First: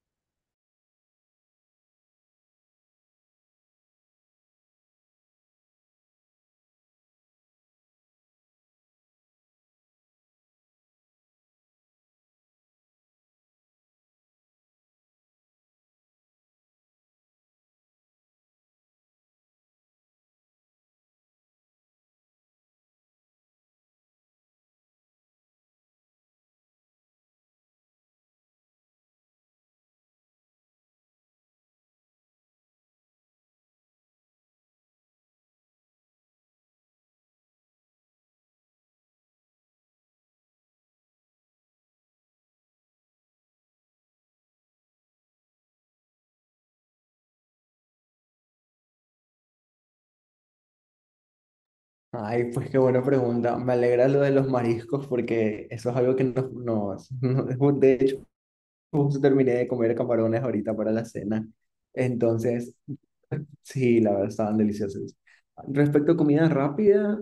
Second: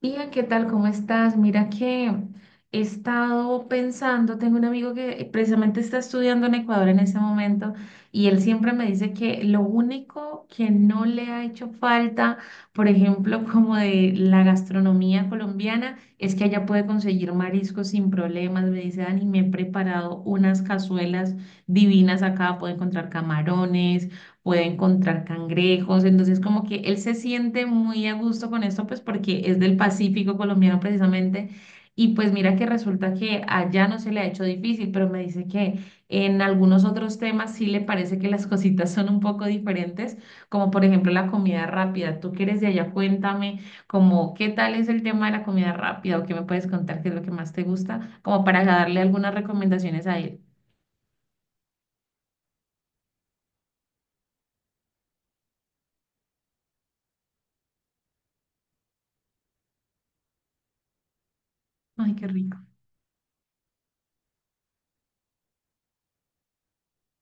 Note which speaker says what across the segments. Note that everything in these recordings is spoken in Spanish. Speaker 1: Bien, ¿qué tal? ¿Cómo estás? Mira que he estado pensando, tengo un amigo que precisamente está estudiando en Ecuador en ese momento y él siempre me dice que lo único que no le ha hecho falta, por ejemplo, como de la gastronomía colombiana, es que allá puede conseguir mariscos sin problemas. Me dice, Dani, me he preparado unas cazuelas divinas acá, puedo encontrar camarones, puede encontrar cangrejos, entonces como que él se siente muy a gusto con esto, pues porque es del Pacífico colombiano precisamente, y pues mira que resulta que allá no se le ha hecho difícil, pero me dice que en algunos otros temas sí le parece que las cositas son un poco diferentes, como por ejemplo la comida rápida, tú que eres de allá, cuéntame como qué tal es el tema de la comida rápida o qué me puedes contar, qué es lo que más te gusta, como para darle algunas recomendaciones a él.
Speaker 2: Ay, pues qué buena pregunta. Me alegra lo de los mariscos porque eso es algo que de hecho, justo terminé de comer camarones ahorita para la cena.
Speaker 1: Ay, qué rico.
Speaker 2: Entonces, sí, la verdad, estaban deliciosos. Respecto a comida rápida,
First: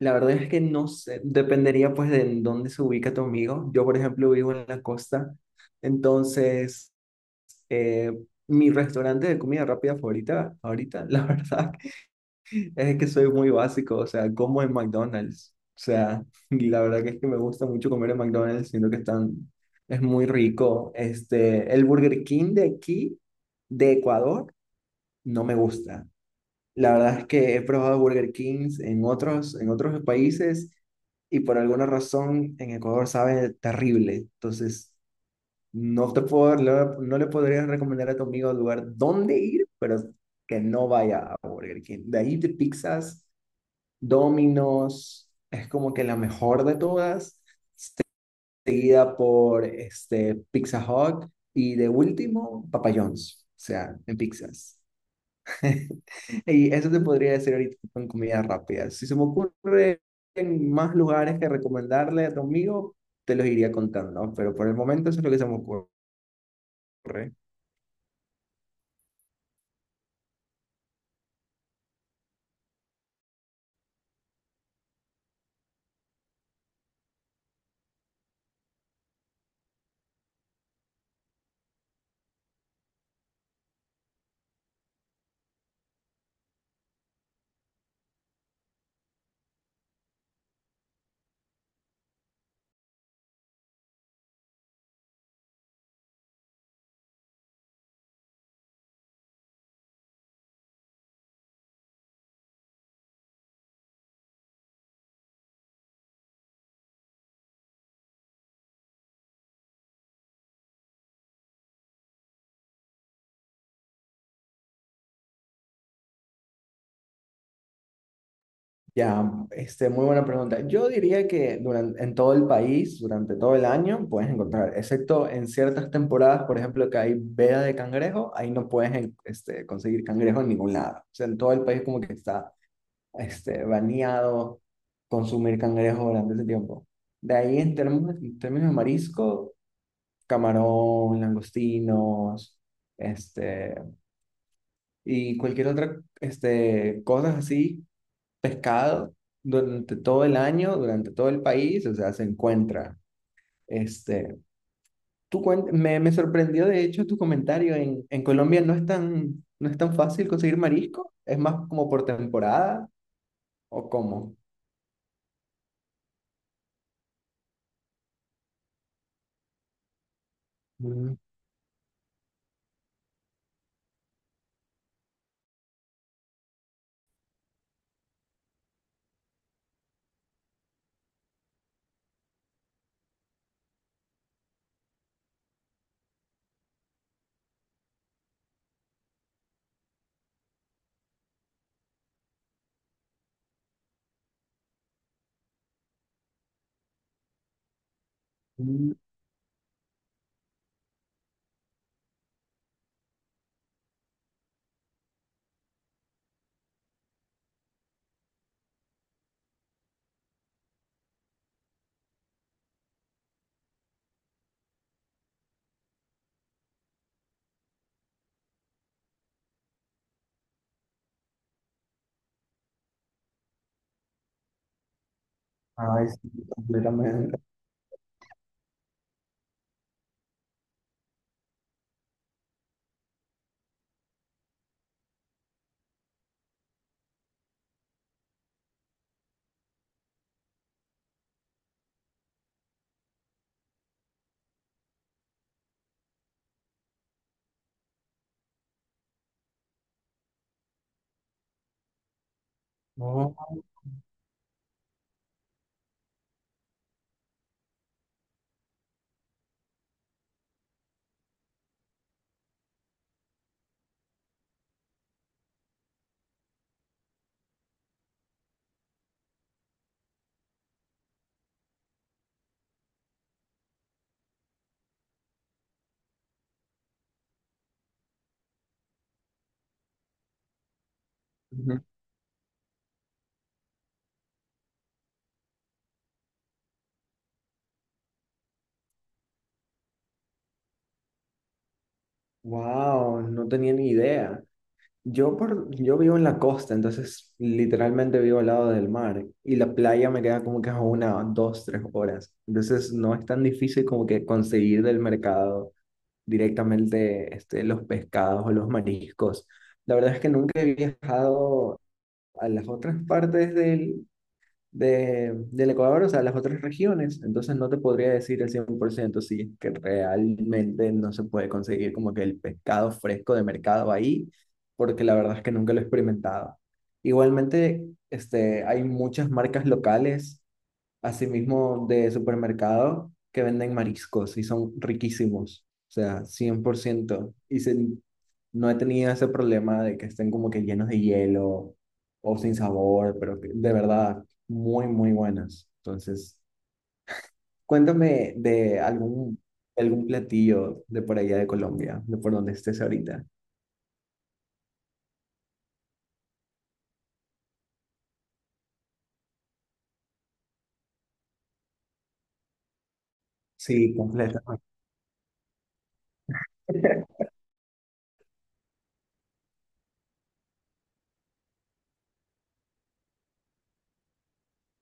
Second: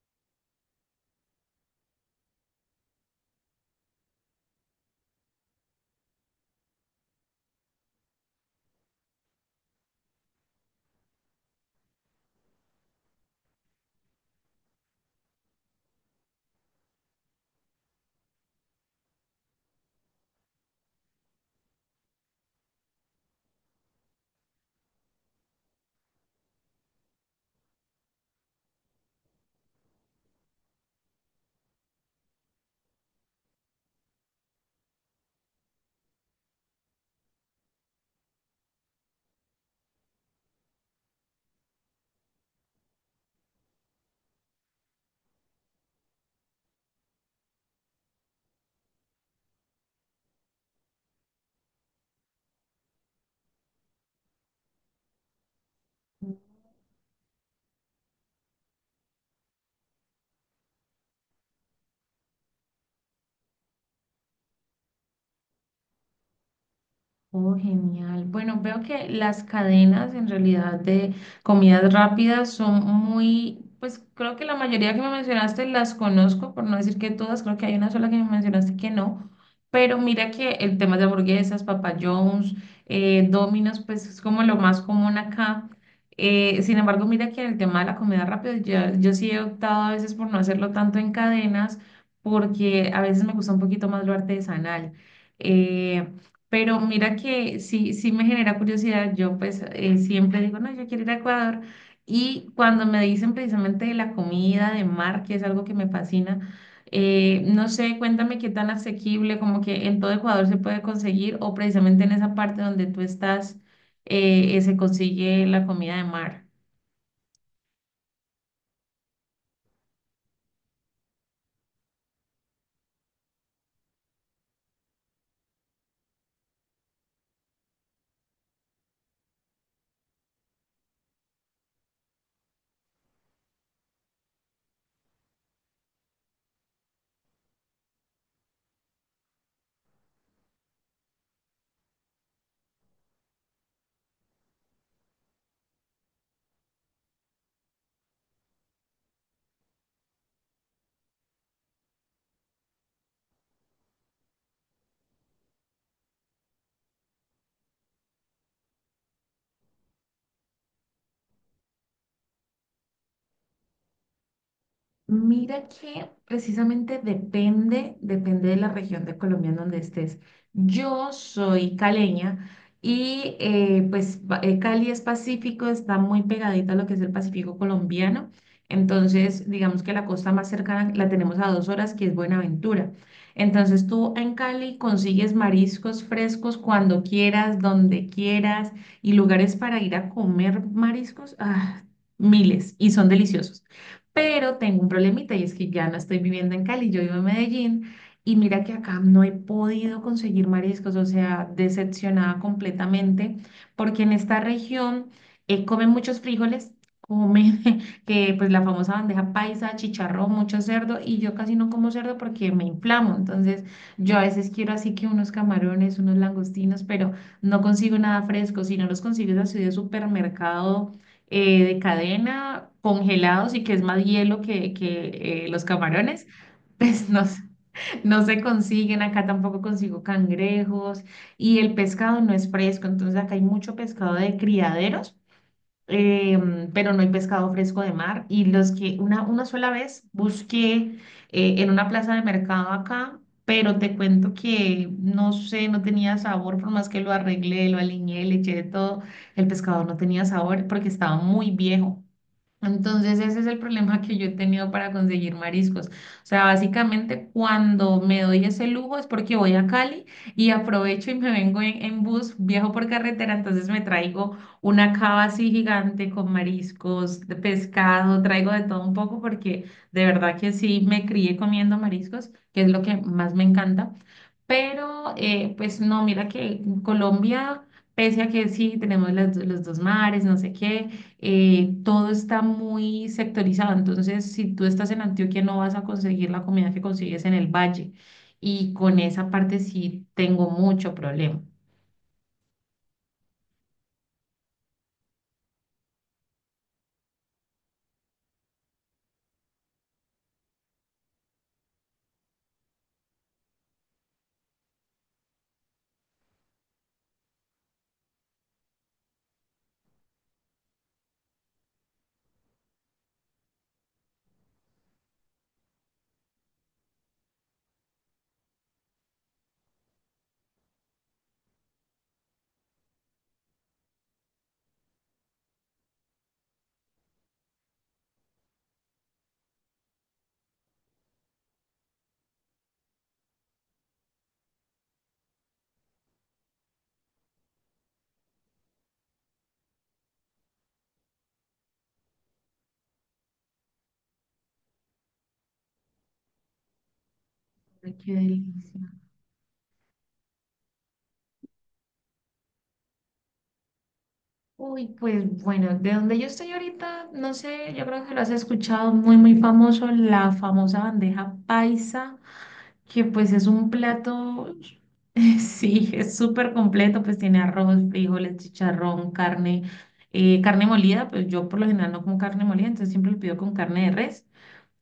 Speaker 2: la verdad es que no sé, dependería pues de en dónde se ubica tu amigo. Yo, por ejemplo, vivo en la costa. Entonces, eh, mi restaurante de comida rápida favorita, ahorita, la verdad, es que soy muy básico, o sea, como en McDonald's. O sea, y la verdad que es que me gusta mucho comer en McDonald's, siento que están, es muy rico. El Burger King de aquí, de Ecuador, no me gusta. La verdad es que he probado Burger Kings en otros países y por alguna razón en Ecuador sabe terrible. Entonces, no te puedo, no, no le podría recomendar a tu amigo el lugar dónde ir, pero que no vaya a Burger King. De ahí de pizzas. Domino's es como que la mejor de todas, seguida por Pizza Hut y de último, Papa John's, o sea, en pizzas. Y eso te podría decir ahorita con comida rápida. Si se me ocurre en más lugares que recomendarle a tu amigo, te los iría contando, pero por el momento eso es lo que se me ocurre.
Speaker 1: Oh, genial. Bueno, veo que las cadenas en realidad de comidas rápidas son muy, pues creo que la mayoría que me mencionaste las conozco, por no decir que todas, creo que hay una sola que me mencionaste que no, pero mira que el tema de hamburguesas, Papa John's, Domino's, pues es como lo más común acá. Sin embargo, mira que en el tema de la comida rápida, yo sí he optado a veces por no hacerlo tanto en cadenas, porque a veces me gusta un poquito más lo artesanal. Eh, pero mira que sí, sí me genera curiosidad. Yo pues siempre digo, no, yo quiero ir a Ecuador. Y cuando me dicen precisamente de la comida, de mar, que es algo que me fascina, no sé, cuéntame qué tan asequible, como que en todo Ecuador se puede conseguir o precisamente en esa parte donde tú estás, se consigue la comida de mar.
Speaker 2: Ya, muy buena pregunta. Yo diría que en todo el país, durante todo el año, puedes encontrar, excepto en ciertas temporadas, por ejemplo, que hay veda de cangrejo, ahí no puedes en- este, conseguir cangrejo en ningún lado. O sea, en todo el país como que está baneado consumir cangrejo durante ese tiempo. De ahí en términos de marisco, camarón, langostinos, este, y cualquier otra, cosas así, pescado, durante todo el año, durante todo el país, o sea, se encuentra. Este, me sorprendió de hecho tu comentario, en Colombia no es tan fácil conseguir marisco, es más como por temporada o cómo.
Speaker 1: Mira que precisamente depende, depende de la región de Colombia en donde estés. Yo
Speaker 2: Mm,
Speaker 1: soy caleña y pues Cali es Pacífico, está muy pegadita a lo que es el Pacífico colombiano. Entonces, digamos que la costa más cercana la tenemos a dos horas, que es Buenaventura. Entonces, tú en Cali consigues mariscos frescos cuando quieras, donde quieras y lugares para ir a comer mariscos, ah, miles y son deliciosos. Pero tengo un problemita y es que ya no estoy viviendo en Cali, yo vivo en Medellín y mira que
Speaker 2: mm.
Speaker 1: acá no he podido conseguir mariscos, o sea, decepcionada completamente, porque en esta región comen muchos frijoles, comen que pues la famosa bandeja paisa, chicharrón, mucho cerdo y yo casi no como cerdo porque me inflamo, entonces yo a veces quiero así que unos camarones, unos langostinos, pero no consigo nada fresco, si no los consigo es así de supermercado de cadena, congelados y que es más hielo que, que los
Speaker 2: Ay,
Speaker 1: camarones,
Speaker 2: sí,
Speaker 1: pues no,
Speaker 2: completamente.
Speaker 1: s- no se consiguen. Acá tampoco consigo cangrejos y el pescado no es fresco, entonces acá hay mucho pescado de criaderos, pero no hay pescado fresco de mar. Y los que una sola vez busqué en una plaza de mercado acá, pero te cuento que no sé, no tenía sabor, por más que lo arreglé, lo aliñé, le eché de todo, el pescado no tenía sabor porque estaba muy viejo. Entonces ese es el problema que yo he tenido para conseguir mariscos. O sea, básicamente cuando me doy ese lujo es porque voy a Cali y aprovecho y me vengo en bus, viajo por carretera, entonces me traigo una cava así gigante con mariscos, de pescado, traigo de todo un poco porque de verdad que sí me crié comiendo mariscos, que es lo que más me encanta. Pero, pues no, mira que en Colombia, pese a que sí tenemos las los, dos mares, no sé qué, todo está muy sectorizado, entonces si tú estás en Antioquia no vas a conseguir la comida que consigues en el valle y con esa parte sí tengo mucho problema.
Speaker 2: Wow, no tenía ni idea. Yo vivo en la costa, entonces literalmente vivo al lado del mar y la playa me queda como que a una, dos, tres horas. Entonces no es tan difícil como que conseguir del mercado directamente los pescados o los mariscos. La verdad es que nunca he viajado a las otras del Ecuador, o sea, las otras regiones, entonces no te podría decir el 100% si es que realmente no se puede conseguir como que el pescado fresco de mercado ahí, porque la verdad es que nunca lo he experimentado. Igualmente, hay muchas marcas locales asimismo de supermercados que venden mariscos y son riquísimos, o sea, cien por ciento. Y se- no he tenido ese problema de que estén como que llenos de hielo o sin sabor, pero que de verdad, muy, muy buenas. Entonces,
Speaker 1: Ay, qué
Speaker 2: cuéntame
Speaker 1: delicia.
Speaker 2: de algún platillo de por allá de Colombia, de por donde estés ahorita.
Speaker 1: Uy, pues bueno, de donde yo estoy ahorita, no sé, yo creo que lo has escuchado muy, muy famoso, la famosa bandeja paisa, que pues es un
Speaker 2: Sí, completamente.
Speaker 1: plato, sí, es súper completo, pues tiene arroz, frijoles, chicharrón, carne, carne molida, pues yo por lo general no como carne molida, entonces siempre lo pido con carne de res.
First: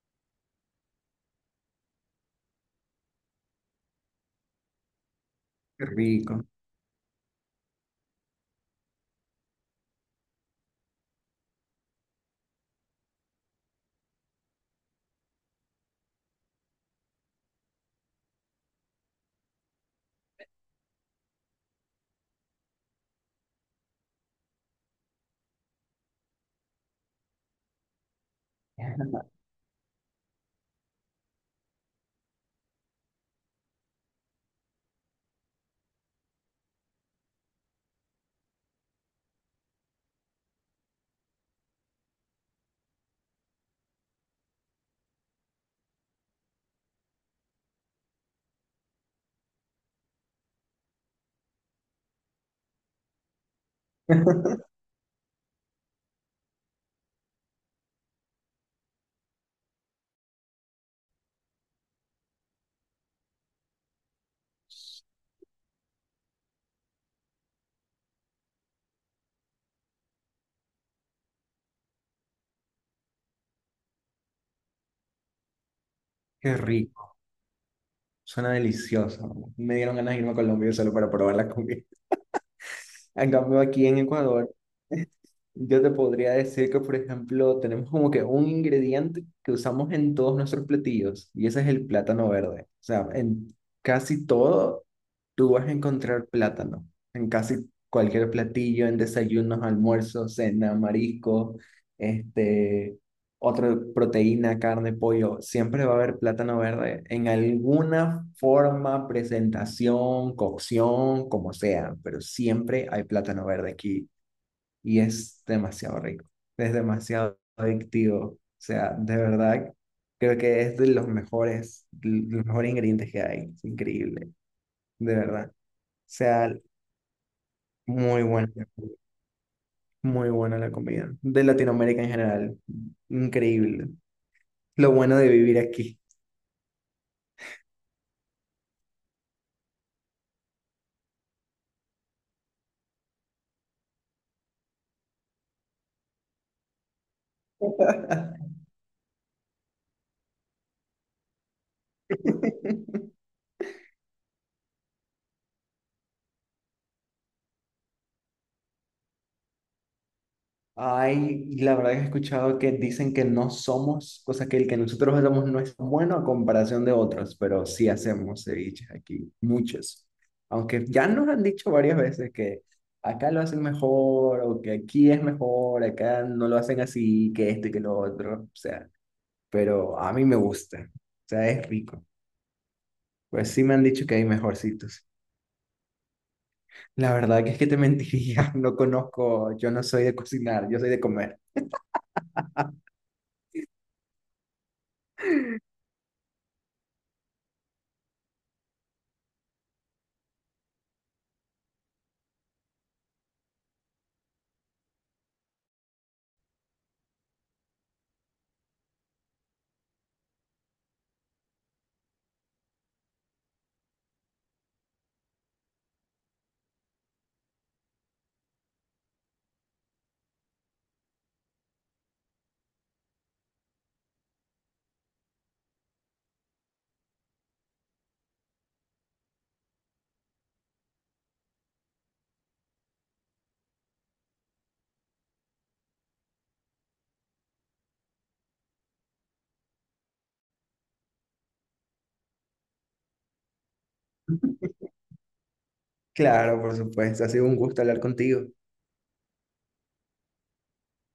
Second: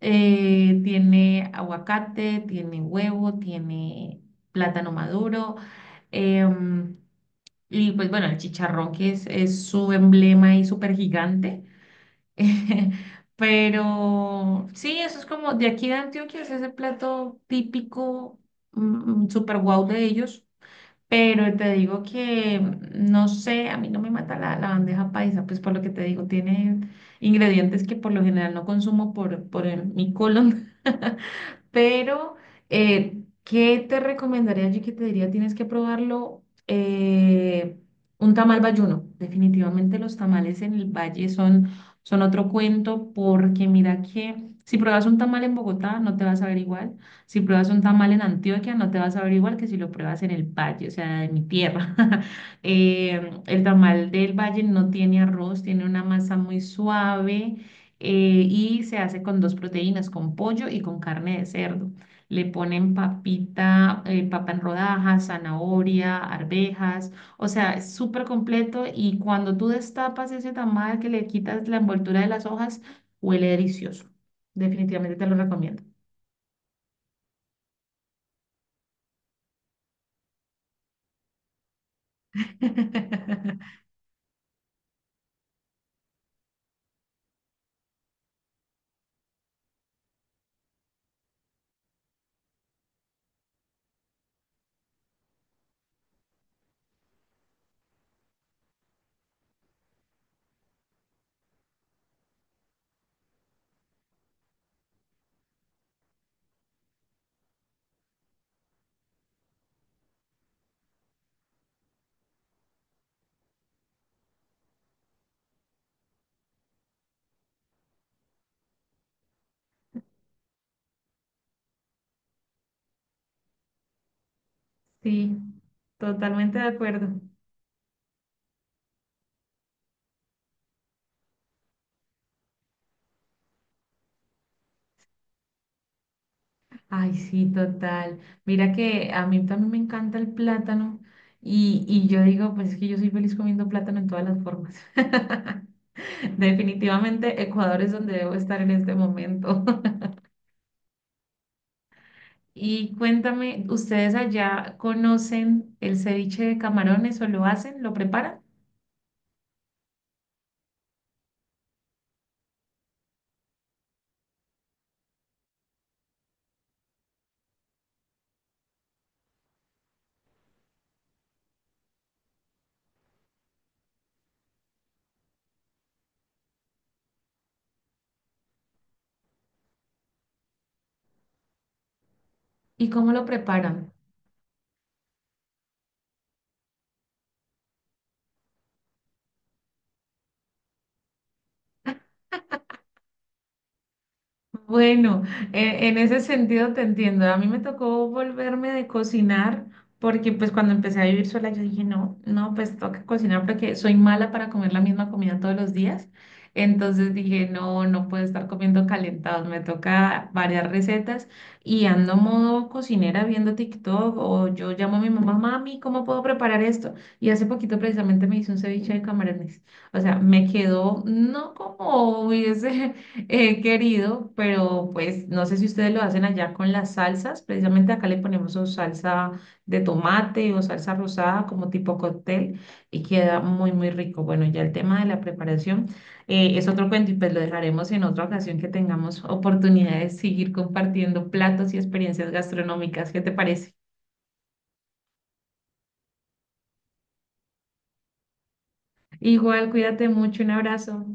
Speaker 1: Tiene aguacate, tiene huevo, tiene plátano maduro,
Speaker 2: Qué rico,
Speaker 1: em, y pues bueno, el chicharrón que es su emblema y súper gigante. Pero sí, eso es como de aquí de Antioquia, es ese plato típico, super guau de ellos. Pero te digo que, no sé, a mí no me mata la bandeja paisa, pues por lo que te digo, tiene ingredientes que por lo general no consumo por, mi colon. Pero, ¿qué te recomendaría yo que te diría? Tienes que probarlo. eh, un tamal bayuno. Definitivamente los tamales en el valle son, son otro cuento porque mira que si pruebas un tamal en Bogotá no te vas a ver igual. Si pruebas un tamal en Antioquia no te vas a ver igual que si lo pruebas en el valle, o sea, en mi tierra. El tamal del valle no tiene arroz, tiene una masa muy suave, y se hace con dos proteínas, con pollo y con carne de cerdo. Le ponen papita, papa en rodajas, zanahoria, arvejas, o sea, es súper completo y cuando tú destapas ese tamal que le quitas la envoltura de las hojas, huele delicioso. Definitivamente te lo recomiendo.
Speaker 2: qué rico. Suena delicioso. Me dieron ganas de irme a Colombia solo para probar la comida. En cambio, aquí en Ecuador, yo te podría decir que, por ejemplo, tenemos como que un ingrediente que usamos en todos nuestros platillos y ese es el plátano verde. O sea, en casi todo tú vas a encontrar plátano. En casi cualquier platillo, en desayunos, almuerzos, cena, marisco, este, otra proteína, carne, pollo, siempre va a haber plátano verde en alguna forma, presentación, cocción, como sea, pero siempre hay plátano verde aquí y es demasiado rico, es demasiado adictivo, o sea, de verdad creo que es de los mejores ingredientes que hay, es increíble, de
Speaker 1: Sí,
Speaker 2: verdad, o sea,
Speaker 1: totalmente de acuerdo.
Speaker 2: muy buena la comida, muy buena la comida de Latinoamérica en general, increíble, lo bueno de vivir aquí.
Speaker 1: Ay, sí, total. Mira que a mí también me encanta el plátano y yo digo, pues es que yo soy feliz comiendo plátano en todas las formas. Definitivamente Ecuador es donde debo estar en este momento. Y cuéntame, ¿ustedes allá conocen el ceviche de camarones o lo hacen, lo preparan?
Speaker 2: Ay, y la verdad que he escuchado que dicen que no somos, cosa que el que nosotros hacemos no es bueno a comparación de otros, pero sí hacemos ceviches aquí, muchos. Aunque ya nos han dicho varias veces que acá lo hacen mejor, o que aquí es mejor, acá no lo hacen así, que esto y que lo otro, o sea, pero a mí me gusta, o sea, es rico.
Speaker 1: ¿Y cómo lo
Speaker 2: Pues sí me han
Speaker 1: preparan?
Speaker 2: dicho que hay mejorcitos. La verdad que es que te mentiría, no conozco, yo no soy de cocinar, yo soy de comer.
Speaker 1: Bueno, en ese sentido te entiendo. A mí me tocó volverme de cocinar porque pues cuando empecé a vivir sola yo dije, no, no, pues toca cocinar porque soy mala para comer la misma comida todos los días. Entonces dije, no, no puedo estar comiendo calentados, me toca varias recetas y ando modo cocinera viendo TikTok o yo llamo a mi mamá, mami, ¿cómo puedo preparar esto? Y hace poquito precisamente me hice un ceviche de camarones. O sea, me quedó no como hubiese He querido, pero pues no sé si ustedes lo hacen allá con las salsas. Precisamente acá le ponemos o salsa de tomate o salsa rosada como tipo cóctel y queda muy, muy rico. Bueno, ya el tema de la preparación es otro cuento y pues lo dejaremos en otra ocasión que tengamos oportunidad de seguir compartiendo platos y experiencias gastronómicas. ¿Qué te parece?
Speaker 2: Claro, por supuesto. Ha sido un gusto hablar contigo.
Speaker 1: Igual, cuídate mucho, un abrazo.